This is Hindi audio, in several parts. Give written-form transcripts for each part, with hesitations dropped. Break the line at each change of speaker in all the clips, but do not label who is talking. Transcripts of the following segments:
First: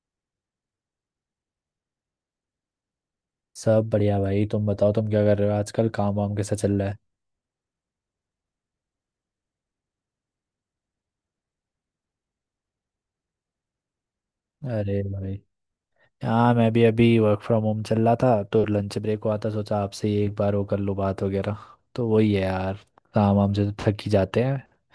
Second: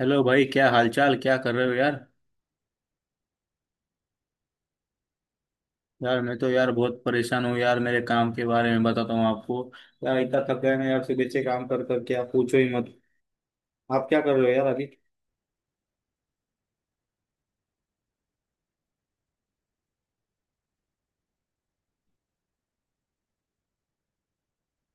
हेलो भाई, क्या हालचाल? क्या कर रहे हो यार?
सब बढ़िया भाई। तुम बताओ, तुम क्या कर रहे हो आजकल? काम
यार
वाम
मैं तो
कैसा
यार
चल रहा
बहुत परेशान हूँ यार, मेरे काम के बारे में बताता हूँ आपको। यार इतना थक गए मैं यार, सुबह से काम कर करके, आप पूछो ही मत। आप क्या कर रहे हो
है?
यार अभी?
अरे भाई, हाँ, मैं भी अभी वर्क फ्रॉम होम चल रहा था तो लंच ब्रेक हुआ था। सोचा आपसे ही एक बार वो कर लो, बात वगैरह। तो वही है यार, काम वाम से तो थक ही जाते हैं।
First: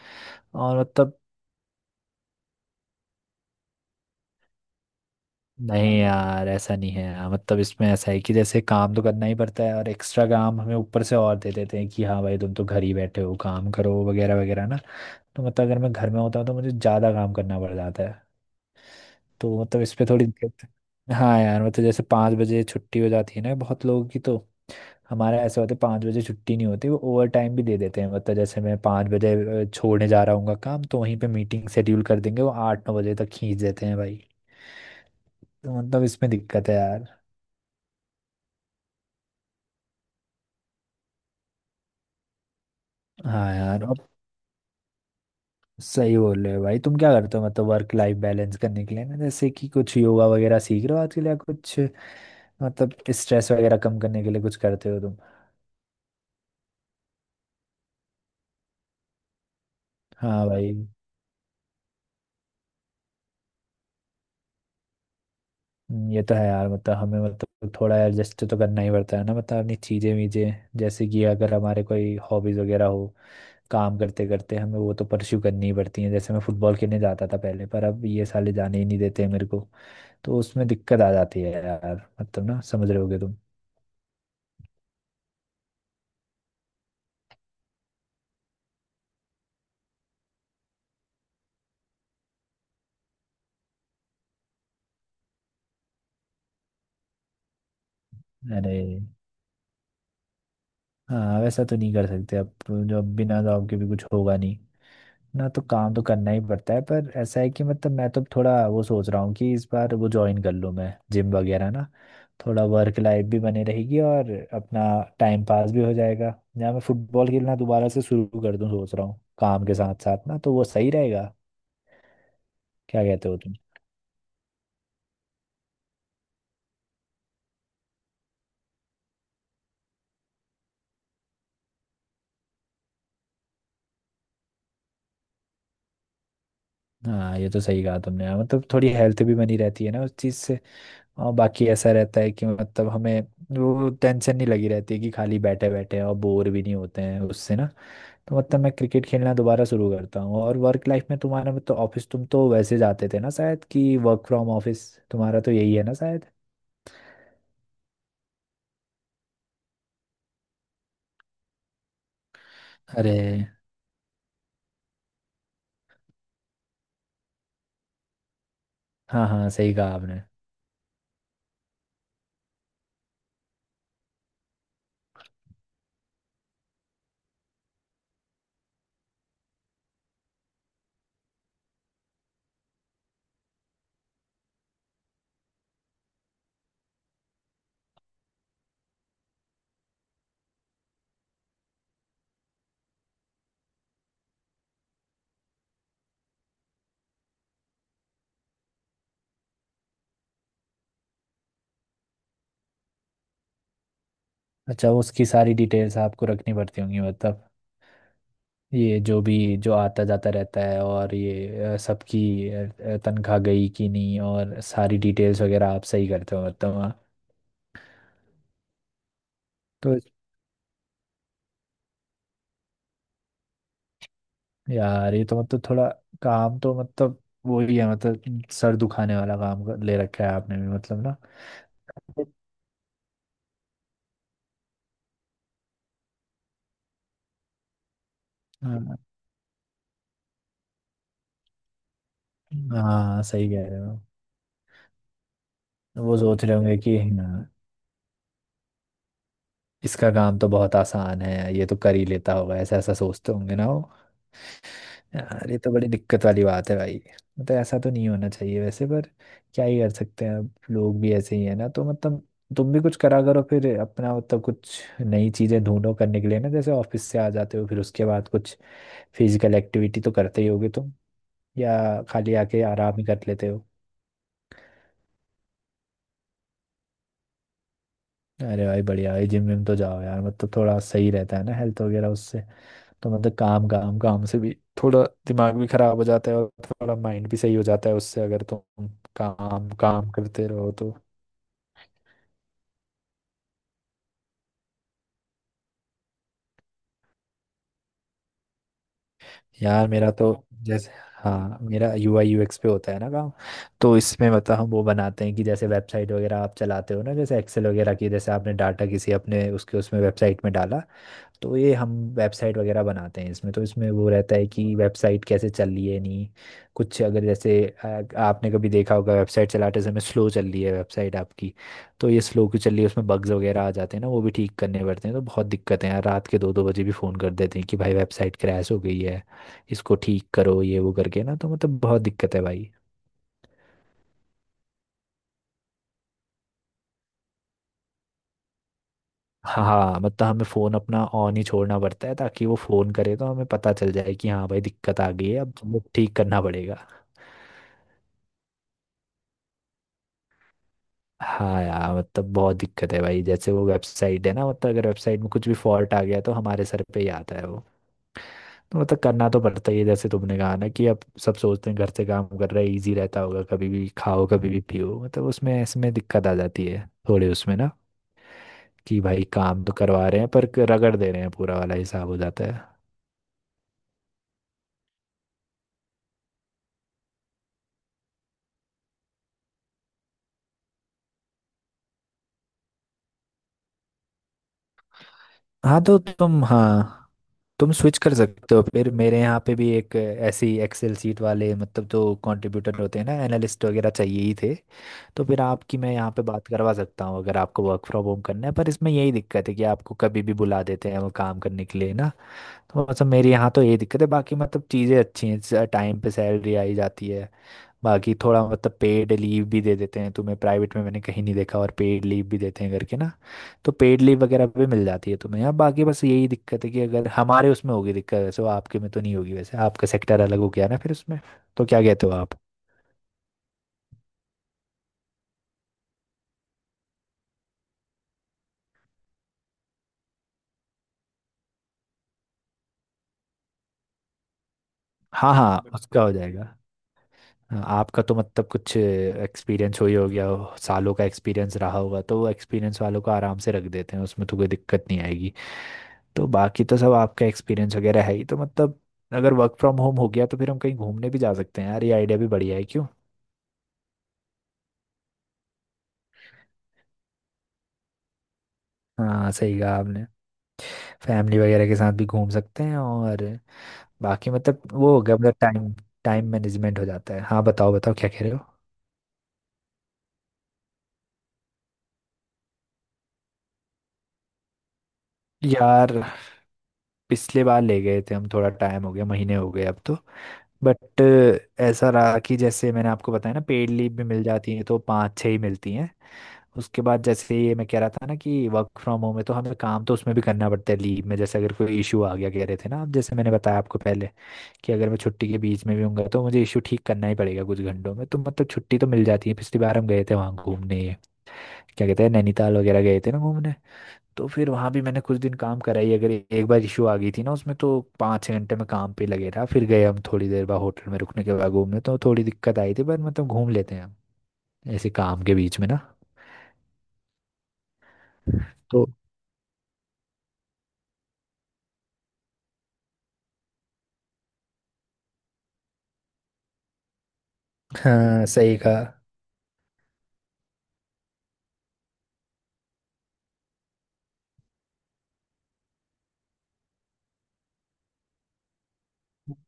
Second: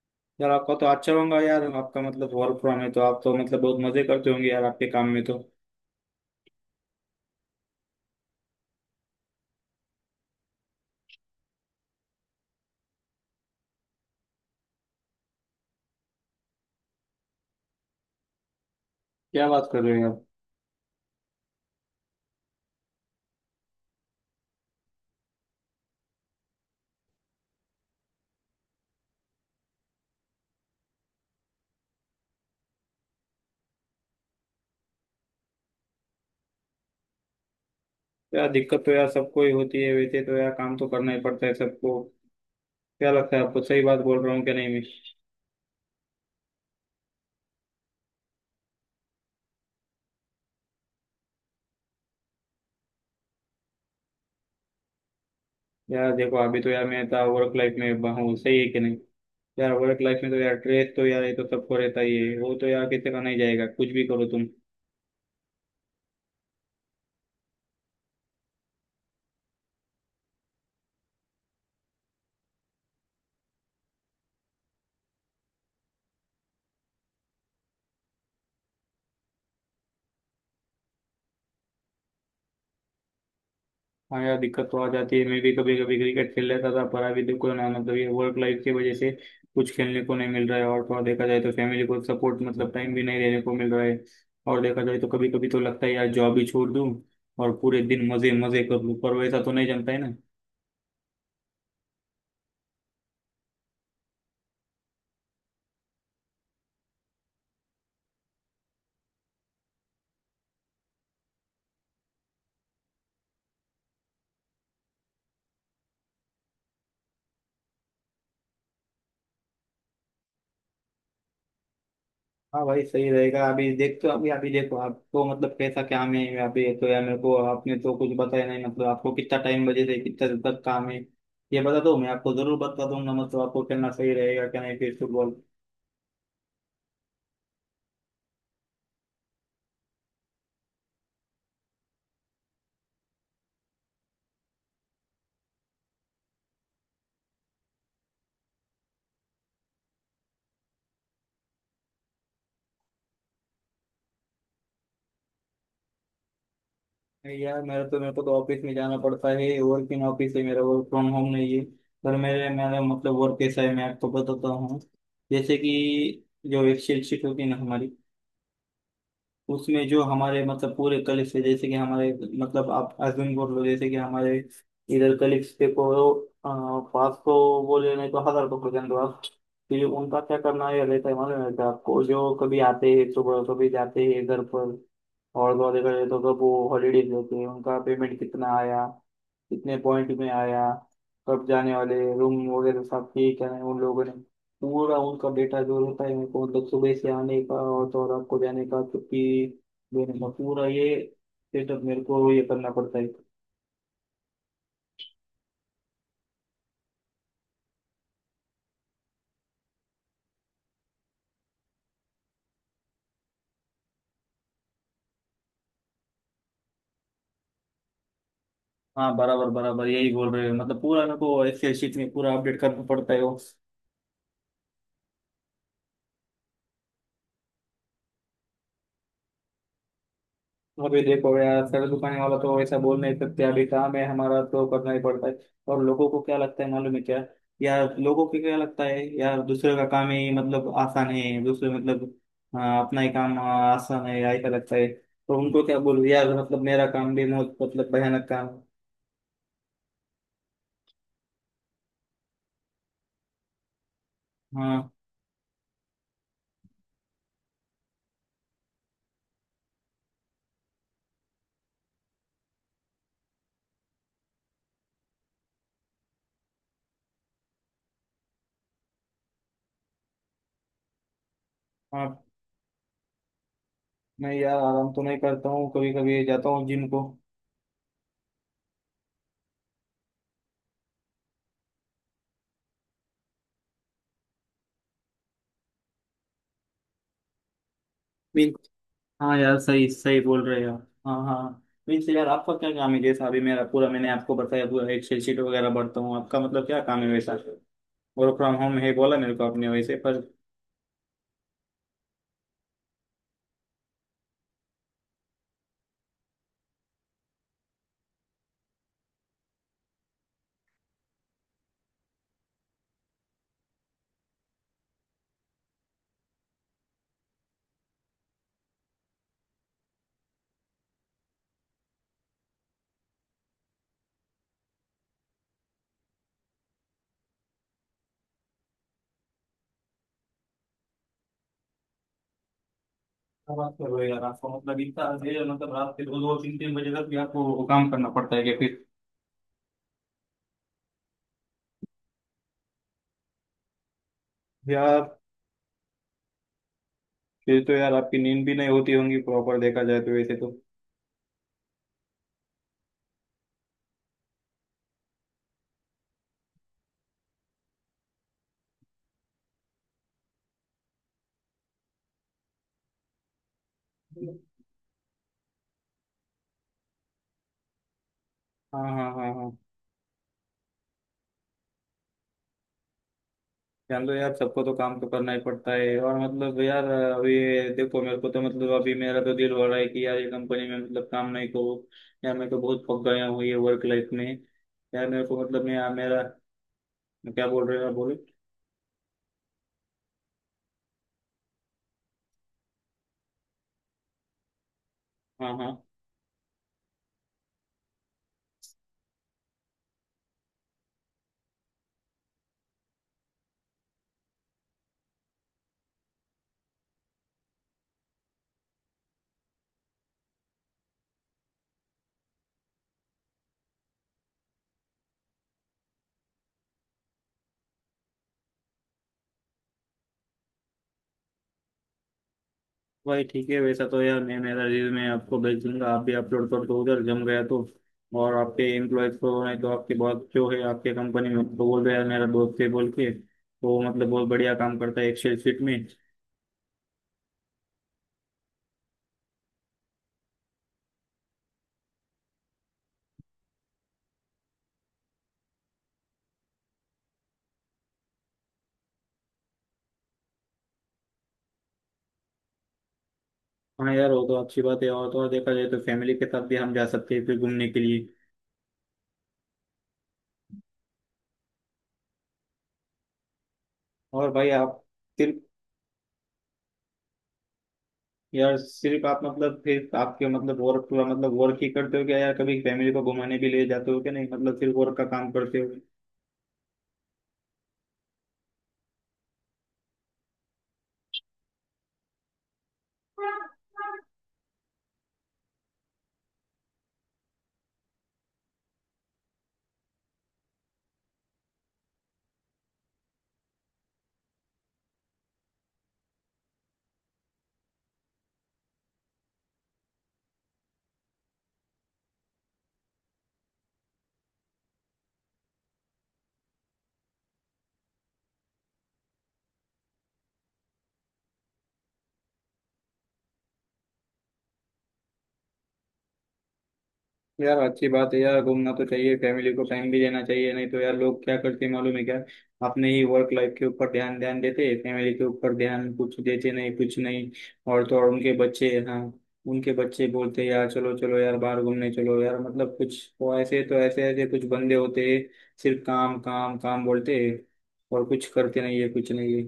यार आपका
और
तो अच्छा
मतलब
होगा यार, आपका मतलब वर्क फ्रॉम है तो आप तो मतलब बहुत मजे करते होंगे यार आपके काम में तो।
नहीं यार, ऐसा नहीं है यार। मतलब इसमें ऐसा है कि जैसे काम तो करना ही पड़ता है और एक्स्ट्रा काम हमें ऊपर से और दे देते हैं कि हाँ भाई, तुम तो घर ही बैठे हो, काम करो वगैरह वगैरह ना। तो मतलब अगर मैं घर में होता हूँ तो मुझे ज़्यादा काम करना पड़ जाता है।
क्या
तो
बात कर
मतलब
रहे
इस
हो
पे
यार!
थोड़ी दिक्कत है। हाँ यार, मतलब जैसे 5 बजे छुट्टी हो जाती है ना बहुत लोगों की, तो हमारा ऐसा होता है 5 बजे छुट्टी नहीं होती। वो ओवर टाइम भी दे देते हैं। मतलब जैसे मैं 5 बजे छोड़ने जा रहा हूँ काम, तो वहीं पे मीटिंग शेड्यूल कर देंगे। वो 8-9 बजे तक खींच देते हैं भाई। तो मतलब इसमें दिक्कत है यार।
यार दिक्कत तो यार सबको ही होती है, वैसे तो यार काम तो करना ही पड़ता है सबको। क्या लगता है
हाँ
आपको, सही
यार,
बात
अब
बोल रहा हूँ क्या नहीं मैं?
सही बोल रहे हो भाई। तुम क्या करते हो मतलब वर्क लाइफ बैलेंस करने के लिए ना? जैसे कि कुछ योगा वगैरह सीख रहे हो आजकल या कुछ, मतलब स्ट्रेस वगैरह कम करने के लिए कुछ करते हो तुम?
यार देखो, अभी तो यार मैं इतना वर्क लाइफ में हूँ, सही है कि नहीं? यार वर्क लाइफ में तो
हाँ
यार
भाई।
स्ट्रेस तो यार ये तो सबको रहता ही है, वो तो यार किसी का नहीं जाएगा कुछ भी करो तुम।
ये तो है यार। मतलब हमें मतलब थोड़ा एडजस्ट तो करना ही पड़ता है ना, मतलब अपनी चीज़ें वीजें। जैसे कि अगर हमारे कोई हॉबीज़ वगैरह हो, काम करते करते हमें वो तो परस्यू करनी ही पड़ती है। जैसे मैं फुटबॉल खेलने जाता था पहले पर अब ये साले जाने ही नहीं देते हैं मेरे को। तो उसमें दिक्कत आ जाती है यार। मतलब ना, समझ रहे होगे तुम।
हाँ यार दिक्कत तो आ जाती है, मैं भी कभी कभी क्रिकेट खेल लेता था, पर अभी देखो ना मतलब ये वर्क लाइफ की वजह से कुछ खेलने को नहीं मिल रहा है, और थोड़ा देखा जाए तो फैमिली को सपोर्ट मतलब टाइम भी नहीं देने को मिल रहा है। और देखा जाए तो कभी कभी तो लगता है यार जॉब ही छोड़ दूँ और पूरे दिन मजे मजे कर
अरे
लूँ, पर वैसा तो नहीं जमता है ना।
हाँ, वैसा तो नहीं कर सकते अब तो। जो अब बिना जॉब के भी कुछ होगा नहीं ना, तो काम तो करना ही पड़ता है। पर ऐसा है कि मतलब मैं तो थोड़ा वो सोच रहा हूँ कि इस बार वो ज्वाइन कर लूँ मैं जिम वगैरह ना। थोड़ा वर्क लाइफ भी बनी रहेगी और अपना टाइम पास भी हो जाएगा, या मैं फुटबॉल खेलना दोबारा से शुरू कर दूँ। सोच रहा हूँ काम के साथ साथ ना, तो वो सही रहेगा।
हाँ भाई
क्या
सही
कहते हो
रहेगा।
तुम?
अभी देखते हो, अभी अभी देखो आपको मतलब कैसा क्या में है, अभी तो यार मेरे को आपने तो कुछ बताया नहीं, मतलब आपको कितना टाइम बजे से कितना देर तक काम है ये बता दो, मैं आपको जरूर बता दूंगा, मतलब आपको खेलना सही रहेगा क्या नहीं फिर फुटबॉल।
हाँ, ये तो सही कहा तुमने। हाँ, मतलब थोड़ी हेल्थ भी बनी रहती है ना उस चीज़ से। और बाकी ऐसा रहता है कि मतलब हमें वो टेंशन नहीं लगी रहती है कि खाली बैठे बैठे हैं, और बोर भी नहीं होते हैं उससे ना। तो मतलब मैं क्रिकेट खेलना दोबारा शुरू करता हूँ। और वर्क लाइफ में तुम्हारा मतलब तो ऑफिस, तुम तो वैसे जाते थे ना शायद, कि वर्क फ्रॉम ऑफिस तुम्हारा तो यही है ना शायद।
नहीं यार मेरा तो, मेरे को तो ऑफिस में जाना पड़ता है, वर्किंग ऑफिस है मेरा, वर्क फ्रॉम होम नहीं है। पर मेरे मेरा मतलब
अरे
वर्क कैसा है मैं आपको बताता हूँ। जैसे कि जो एक्सेल शीट होती है ना हमारी,
हाँ, हाँ सही
उसमें
कहा
जो
आपने।
हमारे मतलब पूरे कलीग्स है, जैसे कि हमारे मतलब आप अज्यूम कर लो, जैसे कि हमारे इधर कलीग्स पे को पाँच सौ, बोले नहीं तो हजार को प्रेजेंट आप। फिर उनका क्या करना ये रहता है मालूम है क्या आपको? जो कभी आते हैं सुबह, कभी जाते हैं घर पर, और दो आधे घंटे तो कब वो हॉलीडेज लेते हैं, उनका पेमेंट कितना आया, कितने पॉइंट में आया, कब जाने वाले, रूम वगैरह सब ठीक है उन लोगों ने, पूरा उनका डेटा जो होता है उनको, मतलब सुबह से आने का और तो और आपको जाने का, छुट्टी देने का, पूरा ये सेटअप मेरे को ये करना पड़ता है।
अच्छा, उसकी सारी डिटेल्स आपको रखनी पड़ती होंगी मतलब, ये जो भी जो आता जाता रहता है, और ये सबकी अ, तनख्वाह गई कि नहीं और सारी डिटेल्स वगैरह आप सही करते हो मतलब, हाँ।
हाँ, बराबर बराबर
तो
यही बोल रहे हो, मतलब पूरा मेरे को एक्सेल शीट में पूरा अपडेट करना पड़ता है।
यार, ये तो मतलब थोड़ा काम तो मतलब वो ही है। मतलब सर दुखाने वाला काम ले रखा है आपने भी
अभी
मतलब ना।
देखो यार, सर दुकाने वाला तो ऐसा बोल नहीं सकते, अभी काम है हमारा तो करना ही पड़ता है। और लोगों को क्या लगता है मालूम है क्या? यार लोगों को क्या लगता
हाँ,
है, यार दूसरे का काम ही मतलब आसान है, दूसरे मतलब। हाँ, अपना ही
हाँ,
काम
सही कह
हाँ,
रहे हो।
आसान है, ऐसा लगता है। तो उनको क्या बोलूं
वो
यार,
सोच रहे
मतलब
होंगे
मेरा
कि
काम भी
हाँ,
बहुत मतलब भयानक काम है।
इसका काम तो बहुत आसान है, ये तो कर ही लेता होगा, ऐसा ऐसा सोचते होंगे ना वो।
हाँ,
यार, ये तो बड़ी दिक्कत वाली बात है भाई। मतलब ऐसा तो नहीं होना चाहिए वैसे, पर क्या ही कर सकते हैं, अब लोग भी ऐसे ही है ना, तो मतलब तुम भी कुछ करा करो फिर अपना, मतलब कुछ नई चीजें ढूंढो करने के लिए ना। जैसे ऑफिस से आ जाते हो फिर उसके बाद कुछ फिजिकल एक्टिविटी तो करते ही होगे तुम, या
हाँ।
खाली आके आराम ही कर लेते हो?
मैं यार आराम तो नहीं करता हूँ, कभी कभी जाता हूँ जिम को।
अरे भाई, बढ़िया भाई। जिम विम तो जाओ यार, मतलब थोड़ा सही रहता है ना हेल्थ वगैरह उससे। तो मतलब काम काम काम से भी थोड़ा दिमाग भी खराब हो जाता है, और थोड़ा माइंड भी सही हो जाता है उससे, अगर तुम
हाँ यार,
काम
सही
काम
सही बोल
करते
रहे
रहो
हो।
तो।
हाँ, हाँ। वैसे यार आपका क्या काम है? जैसा अभी मेरा पूरा मैंने आपको बताया, पूरा एक्सेल शीट वगैरह भरता हूँ, आपका मतलब क्या काम है वैसा? वर्क फ्रॉम होम है बोला मेरे को आपने
यार
वैसे,
मेरा
पर
तो जैसे, हाँ, मेरा UI UX पे होता है ना काम। तो इसमें मतलब हम वो बनाते हैं कि जैसे वेबसाइट वगैरह आप चलाते हो ना, जैसे एक्सेल वगैरह की जैसे आपने डाटा किसी अपने उसके उसमें वेबसाइट में डाला। तो ये हम वेबसाइट वगैरह बनाते हैं इसमें। तो इसमें वो रहता है कि वेबसाइट कैसे चल रही है, नहीं कुछ अगर, जैसे आ, आपने कभी देखा होगा वेबसाइट चलाते समय स्लो चल रही है वेबसाइट आपकी, तो ये स्लो क्यों चल रही है, उसमें बग्स वगैरह आ जाते हैं ना, वो भी ठीक करने पड़ते हैं। तो बहुत दिक्कतें हैं, रात के 2-2 बजे भी फ़ोन कर देते हैं कि भाई वेबसाइट क्रैश हो गई है, इसको ठीक करो, ये वो करके ना। तो मतलब बहुत दिक्कत है भाई।
क्या बात कर रहे हो यार! आपको मतलब इतना है, मतलब रात के दो दो तीन तीन बजे तक भी आपको वो काम करना पड़ता है क्या फिर?
हाँ, मतलब हमें फ़ोन अपना ऑन ही छोड़ना पड़ता है ताकि वो फ़ोन करे तो हमें पता चल जाए कि हाँ भाई, दिक्कत आ
यार,
गई है, अब हमें ठीक करना पड़ेगा।
फिर तो यार आपकी नींद भी नहीं होती होंगी प्रॉपर, देखा जाए तो वैसे तो।
हाँ यार, मतलब बहुत दिक्कत है भाई। जैसे वो वेबसाइट है ना, मतलब अगर वेबसाइट में कुछ भी फॉल्ट आ गया तो हमारे सर पे ही आता है वो। तो मतलब करना तो पड़ता ही है। जैसे तुमने कहा ना कि अब सब सोचते हैं घर से काम कर रहे हैं, इजी रहता होगा, कभी भी खाओ कभी भी पियो, मतलब उसमें इसमें दिक्कत आ जाती है थोड़े उसमें ना,
हाँ,
कि
हाँ,
भाई
हाँ, हाँ।
काम तो करवा रहे हैं पर रगड़ दे रहे हैं, पूरा वाला हिसाब हो जाता है।
जान लो यार सबको तो काम तो करना ही पड़ता है, और मतलब यार अभी देखो, मेरे को तो मतलब अभी मेरा तो दिल हो रहा है कि यार ये कंपनी में मतलब काम नहीं करूँ। यार मैं तो बहुत पक गया हूँ ये वर्क लाइफ में। यार मेरे को मतलब
हाँ
मैं
तो
मेरा
तुम, हाँ,
क्या बोल
तुम
रहे हो यार
स्विच कर
बोले।
सकते हो फिर। मेरे यहाँ पे भी एक ऐसी एक्सेल सीट वाले, मतलब जो कंट्रीब्यूटर होते हैं ना, एनालिस्ट वगैरह चाहिए ही थे। तो फिर
हाँ,
आपकी
हाँ।
मैं यहाँ पे बात करवा सकता हूँ, अगर आपको वर्क फ्रॉम होम करना है। पर इसमें यही दिक्कत है कि आपको कभी भी बुला देते हैं वो काम करने के लिए ना। तो मतलब मेरे यहाँ तो ये दिक्कत है, बाकी मतलब चीज़ें अच्छी हैं, टाइम पे सैलरी आई जाती है। बाकी थोड़ा मतलब पेड लीव भी दे देते हैं तुम्हें। प्राइवेट में मैंने कहीं नहीं देखा और पेड लीव भी देते हैं करके ना। तो पेड लीव वगैरह भी मिल जाती है तुम्हें। अब बाकी बस यही दिक्कत है कि अगर हमारे उसमें होगी दिक्कत वैसे, वो आपके में तो नहीं होगी वैसे, आपका सेक्टर अलग हो गया ना फिर उसमें। तो क्या कहते हो आप?
भाई ठीक है, वैसा तो यार मैं मेरा रिज्यूमे आपको भेज दूंगा, आप भी अपलोड कर दो उधर, जम गया तो। और आपके एम्प्लॉयज को, नहीं तो आपके बॉस जो है आपके कंपनी में, तो बोल रहे यार मेरा दोस्त है बोल के तो, मतलब बहुत बढ़िया काम करता है
हाँ,
एक्सेल
हाँ,
शीट
उसका
में।
बिल्कुल हो जाएगा। हाँ, आपका तो मतलब कुछ एक्सपीरियंस हो ही हो गया हो, सालों का एक्सपीरियंस रहा होगा, तो वो एक्सपीरियंस वालों को आराम से रख देते हैं, उसमें तो कोई दिक्कत नहीं आएगी। तो बाकी तो सब आपका एक्सपीरियंस वगैरह है ही, तो मतलब अगर वर्क फ्रॉम होम हो गया तो फिर हम कहीं घूमने भी जा सकते हैं यार। ये आइडिया भी बढ़िया है क्यों?
हाँ यार वो तो अच्छी बात है, और तो और देखा जाए तो फैमिली के साथ भी हम जा सकते हैं फिर घूमने के लिए।
हाँ, सही कहा आपने। फैमिली वगैरह के साथ भी घूम सकते हैं, और बाकी
और भाई
मतलब
आप
वो हो गया, मतलब
सिर्फ,
टाइम, टाइम मैनेजमेंट हो जाता है। हाँ, बताओ बताओ क्या कह रहे हो?
यार सिर्फ आप मतलब फिर आपके मतलब वर्क पूरा मतलब वर्क ही करते हो क्या यार? कभी फैमिली को घुमाने भी ले जाते हो क्या नहीं? मतलब सिर्फ वर्क का काम करते हो?
यार पिछले बार ले गए थे हम, थोड़ा टाइम हो गया, महीने हो गए अब तो। बट ऐसा रहा कि जैसे मैंने आपको बताया ना, पेड लीव भी मिल जाती है तो 5-6 ही मिलती हैं। उसके बाद जैसे ये मैं कह रहा था ना कि वर्क फ्रॉम होम है तो हमें काम तो उसमें भी करना पड़ता है लीव में। जैसे अगर कोई इशू आ गया, कह रहे थे ना आप, जैसे मैंने बताया आपको पहले कि अगर मैं छुट्टी के बीच में भी हूँगा तो मुझे इशू ठीक करना ही पड़ेगा कुछ घंटों में। तो मतलब छुट्टी तो मिल जाती है। पिछली बार हम गए थे वहाँ घूमने, ये क्या कहते हैं, नैनीताल वगैरह गए थे ना घूमने। तो फिर वहाँ भी मैंने कुछ दिन काम करा ही, अगर एक बार इशू आ गई थी ना उसमें, तो 5-6 घंटे में काम पे लगे रहा, फिर गए हम थोड़ी देर बाद होटल में रुकने के बाद घूमने। तो थोड़ी दिक्कत आई थी पर मतलब घूम लेते हैं हम ऐसे काम के बीच में ना।
यार अच्छी बात है यार, घूमना तो
तो
चाहिए, फैमिली को टाइम भी देना चाहिए, नहीं तो यार लोग क्या करते हैं मालूम है क्या? अपने ही वर्क लाइफ के ऊपर ध्यान ध्यान देते हैं, फैमिली के ऊपर ध्यान कुछ देते नहीं कुछ नहीं। और तो और
हाँ,
उनके
सही
बच्चे,
कहा।
हाँ, उनके बच्चे बोलते हैं यार चलो चलो यार बाहर घूमने चलो यार, मतलब कुछ वो ऐसे तो ऐसे ऐसे कुछ बंदे होते हैं, सिर्फ काम काम काम बोलते हैं, और कुछ करते नहीं है कुछ नहीं है।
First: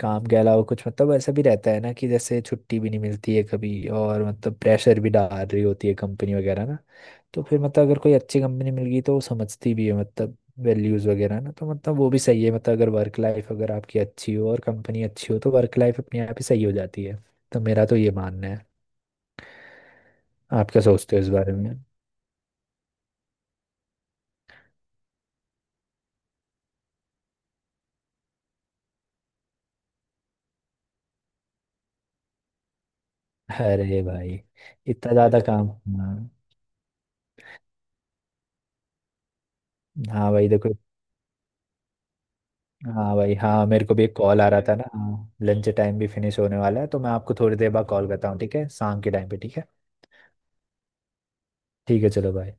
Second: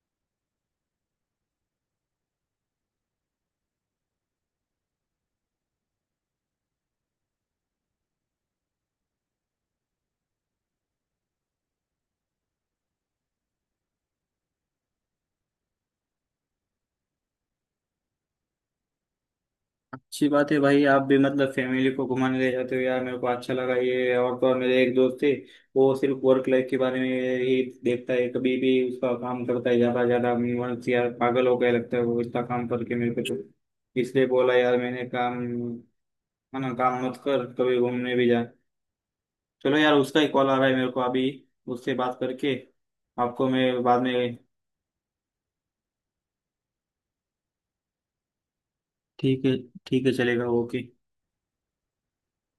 काम के अलावा कुछ मतलब ऐसा भी रहता है ना कि जैसे छुट्टी भी नहीं मिलती है कभी, और मतलब प्रेशर भी डाल रही होती है कंपनी वगैरह ना। तो फिर मतलब अगर कोई अच्छी कंपनी मिल गई तो वो समझती भी है, मतलब वैल्यूज़ वगैरह ना। तो मतलब वो भी सही है, मतलब अगर वर्क लाइफ अगर आपकी अच्छी हो और कंपनी अच्छी हो तो वर्क लाइफ अपने आप ही सही हो जाती है। तो मेरा तो ये मानना है।
अच्छी बात है
आप क्या
भाई आप भी
सोचते हो इस
मतलब
बारे में?
फैमिली को घुमाने ले जाते हो, यार मेरे को अच्छा लगा ये। और तो और मेरे एक दोस्त थे, वो सिर्फ वर्क लाइफ के बारे में ही देखता है, कभी भी उसका काम करता है ज्यादा ज्यादा मन से, यार पागल हो गया लगता है वो इतना काम करके। मेरे को तो
अरे
इसलिए
भाई,
बोला यार मैंने,
इतना
काम
ज़्यादा काम! हाँ।
है ना काम मत कर, कभी घूमने भी जा। चलो यार उसका ही
हाँ
कॉल
भाई,
आ रहा है
देखो।
मेरे को अभी, उससे बात करके
हाँ भाई,
आपको
हाँ,
मैं
मेरे को
बाद
भी
में
एक कॉल आ रहा है था ना। हाँ, लंच टाइम भी फिनिश होने वाला है, तो मैं आपको थोड़ी देर बाद कॉल करता हूँ, ठीक है? शाम के टाइम पे,
ठीक है।
ठीक है।
ठीक है, चलेगा, ओके।
ठीक है, चलो भाई।